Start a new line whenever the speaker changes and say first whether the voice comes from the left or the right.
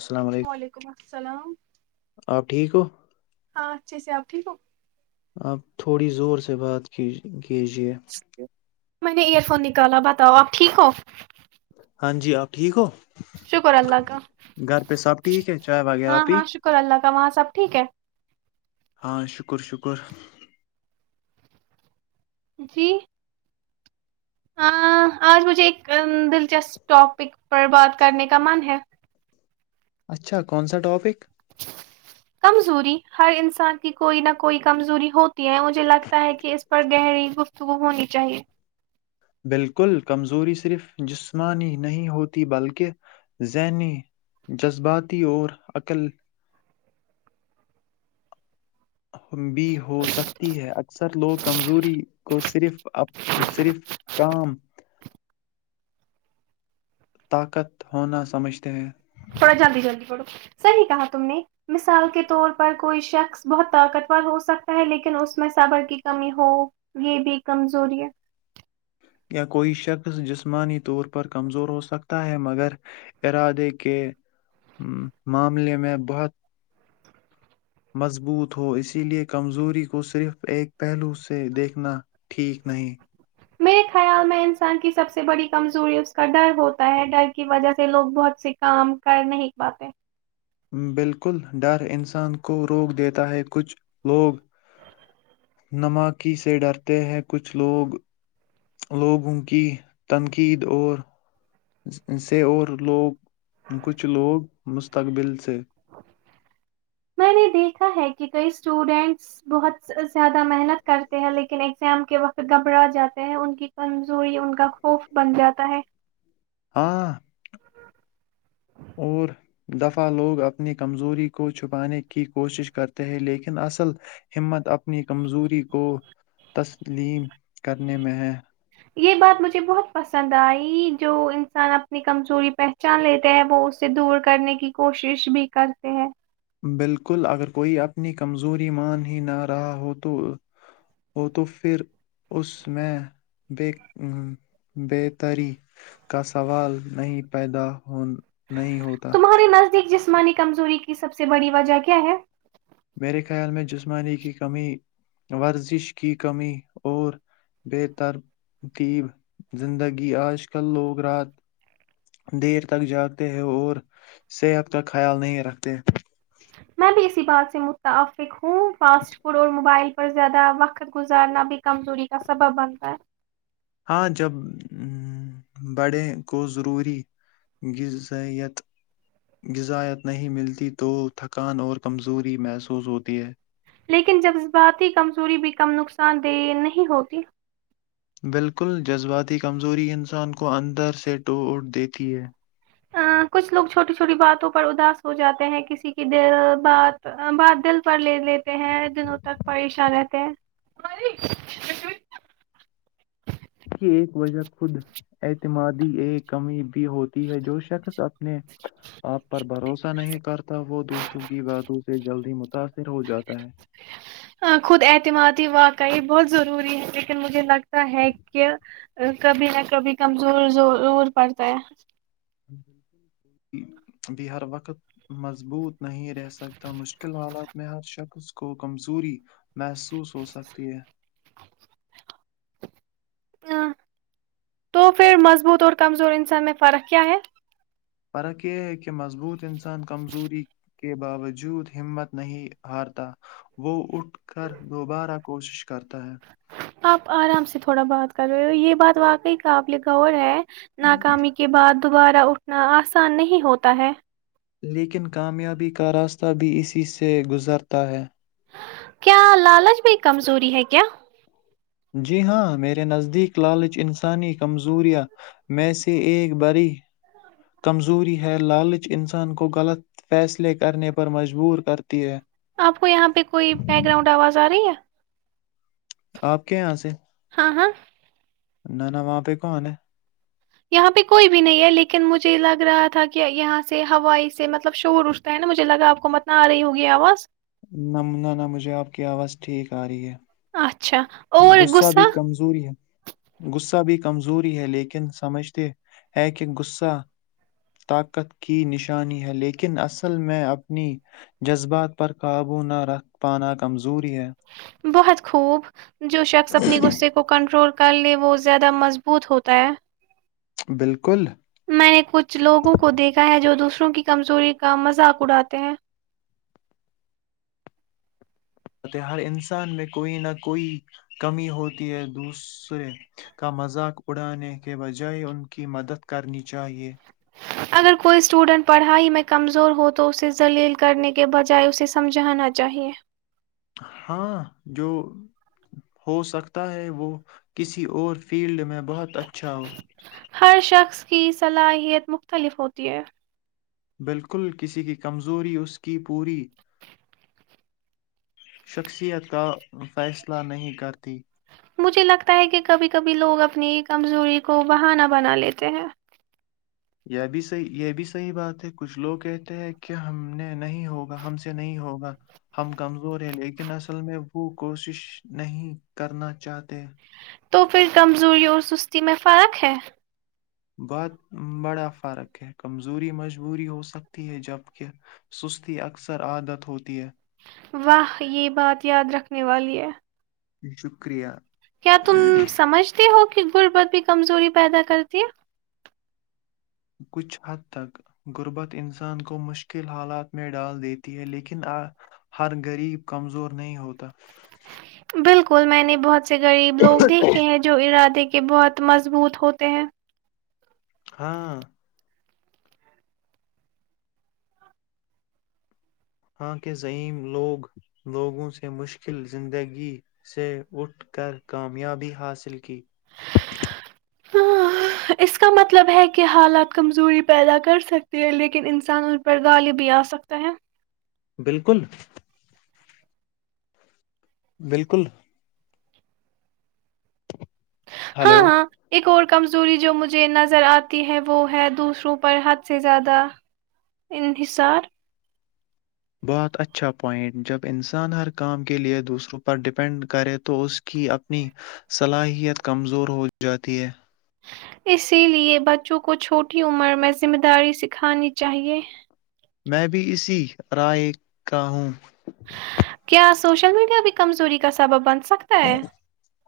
left: السلام علیکم
right: سلام
left: آپ ٹھیک ہو
right: ہاں اچھے سے آپ ٹھیک ہو
left: آپ تھوڑی زور سے بات کی کے جیے
right: میں نے ایئر فون نکالا بتاؤ آپ ٹھیک ہو
left: ہاں جی آپ ٹھیک ہو
right: شکر اللہ کا
left: گھر پہ سب ٹھیک ہے چائے وغیرہ
right: ہاں
left: پی
right: ہاں شکر اللہ کا وہاں سب ٹھیک ہے
left: ہاں شکر شکر
right: جی ہ آج مجھے ایک دلچسپ ٹاپک پر بات کرنے کا من ہے
left: اچھا کون سا ٹاپک
right: کمزوری ہر انسان کی کوئی نہ کوئی کمزوری ہوتی ہے مجھے لگتا ہے کہ اس پر گہری گفتگو ہونی چاہیے
left: بالکل کمزوری صرف جسمانی نہیں ہوتی بلکہ ذہنی جذباتی اور عقل بھی ہو سکتی ہے اکثر لوگ کمزوری کو صرف اپ صرف کام طاقت ہونا سمجھتے ہیں
right: تھوڑا جلدی جلدی پڑو صحیح کہا تم نے مثال کے طور پر کوئی شخص بہت طاقتور ہو سکتا ہے لیکن اس میں صبر کی کمی ہو یہ بھی کمزوری ہے
left: یا کوئی شخص جسمانی طور پر کمزور ہو سکتا ہے مگر ارادے کے معاملے میں بہت مضبوط ہو اسی لیے کمزوری کو صرف ایک پہلو سے دیکھنا ٹھیک نہیں
right: میرے خیال میں انسان کی سب سے بڑی کمزوری اس کا ڈر ہوتا ہے ڈر کی وجہ سے لوگ بہت سے کام کر نہیں پاتے
left: بالکل ڈر انسان کو روک دیتا ہے کچھ لوگ نماکی سے ڈرتے ہیں کچھ لوگ لوگوں کی تنقید اور سے اور لوگ کچھ لوگ مستقبل سے
right: میں نے دیکھا ہے کہ کئی اسٹوڈینٹس بہت زیادہ محنت کرتے ہیں لیکن ایگزام کے وقت گھبرا جاتے ہیں ان کی کمزوری ان کا خوف بن جاتا ہے
left: ہاں اور دفع لوگ اپنی کمزوری کو چھپانے کی کوشش کرتے ہیں لیکن اصل ہمت اپنی کمزوری کو تسلیم کرنے میں ہے
right: یہ بات مجھے بہت پسند آئی جو انسان اپنی کمزوری پہچان لیتے ہیں وہ اس سے دور کرنے کی کوشش بھی کرتے ہیں
left: بالکل اگر کوئی اپنی کمزوری مان ہی نہ رہا ہو تو ہو تو پھر اس میں بے بہتری کا سوال نہیں پیدا ہو نہیں ہوتا
right: تمہارے نزدیک جسمانی کمزوری کی سب سے بڑی وجہ کیا ہے
left: میرے خیال میں جسمانی کی کمی ورزش کی کمی اور بے ترتیب زندگی آج کل لوگ رات دیر تک جاگتے ہیں اور صحت کا خیال نہیں رکھتے
right: میں اسی بات سے متعفق ہ فاس ف اور موبائل پر زیادہ وقت گزارنا بھی کمزوری کا سبب بنتا ہے
left: ہاں جب بڑے کو ضروری غذائیت غذات نہیں ملتی تو تھکان اور کمزوری محسوس ہوتی ہے
right: لیکن جذباتی کمزوری بھی کم نقصان دہ نہیں ہوتی
left: بالکل جذباتی کمزوری انسان کو اندر سے ٹو اٹ دیتی ہے
right: کچھ لوگ چھوٹی چھوٹی باتوں پر اداس ہو جاتے ہیں کسی کی د بات بات دل پر لے لیتے ہیں دنوں تک پریشان رہتے ہیں
left: اس کی ایک وجہ خود اعتمادی ایک کمی بھی ہوتی ہے جو شخص اپنے آپ پر بھروسہ نہیں کرتا وہ دوسروں کی باتوں سے جلدی متاثر ہو جاتا ہے
right: خود اعتمادی واقعی بہت ضروری ہے لیکن مجھے لگتا ہے کہ کبھی نہ کبھی کمزور ضرور پڑتا ہے
left: بھی ہر وقت مضبوط نہیں رہ سکتا مشکل حالات میں ہر شخص کو کمزوری محسوس ہوسکتی ہے
right: ہ تو پھر مضبوط اور کمزور انسان میں فرق کیا ہے
left: فرق یہ ہے کہ مضبوط انسان انسان کمزوری کے باوجود ہمت نہیں ہارتا وہ اٹھ کر دوبارہ کوشش کرتا ہے
right: آپ آرام سے تھوڑا بات کر رہے ہو یہ بات واقعی کاپ لے ور ہے ناکامی کے بعد دوبارہ اٹھنا آسان نہیں ہوتا ہے
left: لیکن کامیابی کا راستہ بھی اسی سے گزرتا ہے
right: کیا لالچ میں کمزوری ہے کیا
left: جی ہاں میرے نزدیک لالچ انسانی کمزوریاں میں سے ایک بڑی کمزوری ہے لالچ انسان کو غلط فیصلے کرنے پر مجبور کرتی ہے
right: آپ کو یہاں پہ کوئی بیک گراؤنڈ آواز آ رہی ہے
left: آپ کے یہاں سے
right: ہاں ہاں
left: نہ نہ وہاں پہ کون ہے
right: یہاں پہ کوئی بھی نہیں ہے لیکن مجھے لگ رہا تھا کہ یہاں سے ہوائی سے مطلب شور اٹھتا ہے نا مجھے لگا آپ کو متن آ رہی ہوگی آواز
left: ن من نہ مجھے آپ کی آواز ٹھیک آ رہی ہے
right: اچھا اور
left: غصہ بھی کمزوری ہے غصہ بھی کمزوری ہے لیکن سمجھتے ہے کہ غصہ طاقت کی نشانی ہے لیکن اصل میں اپنی جذبات پر قابو نہ رکھ پانا کمزوری ہے
right: بہت خوب جو شخص اپنی غصے کو کنٹرول کر کر لیے وہ زیادہ مضبوط ہوتا ہے
left: بالکل
right: میں نے کچھ لوگوں کو دیکھا ہے جو دوسر وں کی کمزوری کا مذاق اڑاتے ہیں
left: ہر انسان میں کوئی نہ کوئی کمی ہوتی ہے دوسرے کا مذاق اڑانے کے بجائے ان کی مدد کرنی چاہیے
right: اگر کوئی اسٹوڈنٹ پڑھائی میں کمزور ہو تو اسے ذلیل کرنے کے بجائے اسے سمجھانا چاہیئے
left: ہاں جو ہوسکتا ہے وہ کسی اور فیلڈ میں بہت اچھا ہو
right: ہر شخص کی صلاحیت مختلف ہوتی ہے
left: بالکل کسی کی کمزوری اس کی پوری شخصیت کا فیصلہ نہیں کرتی
right: مجھے لگتا ہے کہ کبھی کبھی لوگ اپنی کمزوری کو بہانا بنا لیتے ہیں
left: یہ بھی صحیح یہ بھی صحیح بات ہے کچھ لوگ کہتے ہیں کہ ہم نے نہیں ہوگا ہم سے نہیں ہوگا ہم کمزور ہے لیکن اصل میں وہ کوشش نہیں کرنا چاہتے
right: تو پھر کمزوری اور سستی میں فرق ہے
left: بت بڑا فرق ہے کمزوری مجبوری ہو سکتی ہے جبک سستی اکثر عادت ہوتی ہے
right: واہ یہ بات یاد رکھنے والی ہے
left: شکریہ
right: کیا تم سمجھتے ہو کہ بربت بھی کمزوری پیدا کرتی ہے
left: کچھ حد تک غربت انسان کو مشکل حالات میں ڈال دیتی ہے لیکن ہر غریب کمزور نہیں ہوتا
right: بالکل میں نے بہت سے غریب لوگ دیکھتے ہیں جو ارادے کے کہ بہت مضبوط ہوتے ہیں
left: ہاں ہاں کے ضیم لوگ لوگوں سے مشکل زندگی سے اٹھ کر کامیابی حاصل کی
right: ہاں اس کا مطلب ہے کہ حالات کمزوری پیدا کر سکتی ہے لیکن انسان ان پر غالبی آ سکتا ہے
left: بالکل بالکل
right: ہاں
left: ہلو
right: ہاں ایک اور کمزوری جو مجھے نظر آتی ہے وہ ہے دوسروں پر حد سے زیادہ انحصار
left: بہت اچھا پوائنٹ جب انسان ہر کام کے لئے دوسروں پر ڈپینڈ کرے تو اس کی اپنی صلاحیت کمزور ہو جاتی ہے
right: اسی لیے بچوں کو چھوٹی عمر میں ذمہ داری سکھانی چاہیئے
left: میں بھی اسی رائے کا ہوں
right: کیا سوشل میڈیا بھی کمزوری کا سبب بند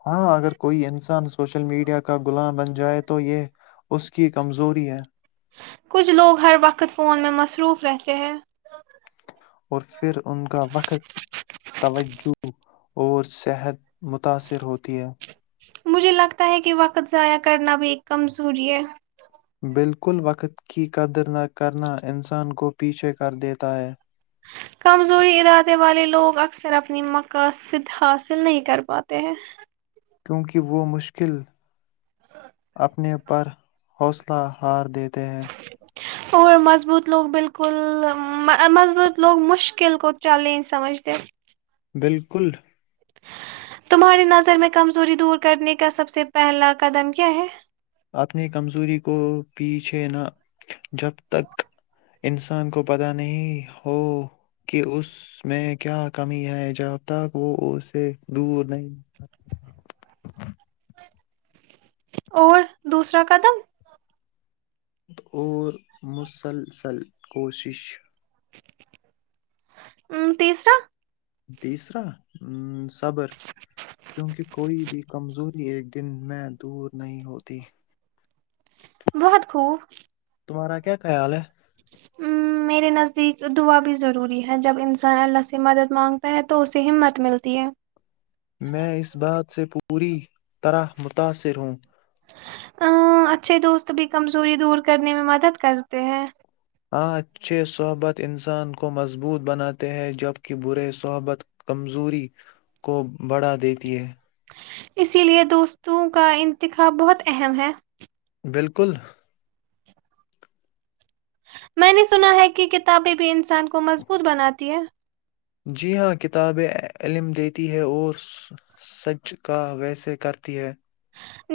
left: ہاں اگر کوئی انسان اس سوشل میڈیا کا گغلام بن جائے تو یہ اس کی کمزوری ہے
right: کچھ لوگ ہر وقت فون میں مصروف رہتے ہیں
left: اور پھر ان کا وقت توجہ اور صحت متاثر ہوتی ہے
right: مجھے لگتا ہے کہ وقت ضائع کرنا بھی ایک کمزوری ہے
left: بالکل وقت کی قدر نہ کرنا انسان کو پیچھے کر دیتا ہے
right: کمزوری ارادے والے لوگ اکثر اپنی مقاصد حاصل نہیں کر پاتے ہیں
left: کیونکہ وہ مشکل اپنے پر حوصلہ ہار کہ [inaudible]
right: اور مضبوط لوگ بالکل مضبوط لوگ مشکل گو چیلنج سمجھتے
left: بالکل
right: تمہاری نظر میں کمزوری دور کرنے کا سب سے پہلا قدم کیا ہے
left: اپنی کمزوری کو پیچھ کہ نہ جب تک انسان کو پتا نہیں ہو کہ اس میں کیا کمی ہے جب تک وہ اسے دور نہیں
right: اور دوسرا قدم
left: اور مسلسل کوشش
right: ا تیسرا
left: تیسرا صبر کیونکہ کوئی بھی کمزوری ایک دن میں دور نہیں ہوتی
right: بہت خوب
left: تمہارا کیا خیال ہے
right: میرے نزدیک دعا بھی ضروری ہے جب انسان الله سے مدد مانگتا ہے توح اسے ہممت ملتی ہے
left: میں اس بات سے پوری طرح متاثر ہوں
right: ا اچھے دوست بھی کمزوری دور کرنے میں مدد کرتے ہیں
left: آاں اچھے صحبت انسان کو مضبوط بناتے ہیں جبک برے صحبت کمزوری کو بڑھا دیتی ہے
right: اسی لیے دوستوں کا انتخاب بہت اہم ہے
left: بالکل
right: میں نے سنا ہے کہ کتابیں بھی انسان کو مضبوط بناتی ہیں
left: جی ہاں کتابیں علم دیتی ہے اور سچ کا ویسے کرتی ہے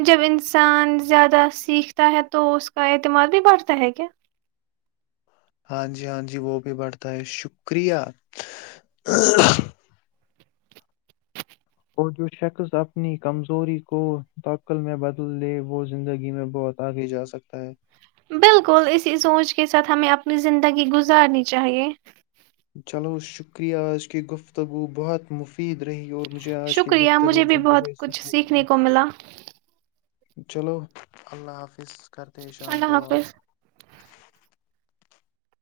right: جب انسان زیادہ سیکھتا ہے تو اس کا اعتماد بھی بڑھتا ہے کیا؟
left: ہاں جی ہاں جی وہ بھی بڑھتا ہے شکریہ۔۔ اور جو شخص اپنی کمزوری کو توقل میں بدل لے وہ زندگی میں بہت آگے جا سکے۔۔
right: بالکل اسی سوچ کے ساتھ ہمیں اپنی زندگی گزارنی چاہیے۔
left: چلو شکریہ آجکی گفتگو بہت مفتید۔۔ فید رہی، اور مجھے آج کے
right: شکریہ
left: گفت روپ
right: بھی
left: سے مجھے
right: بہت کچھ
left: سیکھنے لگیا۔۔
right: کو ملا
left: چلو اللہ حافظ۔۔ س کرتے ہیں شام کو
right: اللہ
left: بات۔۔
right: حافظ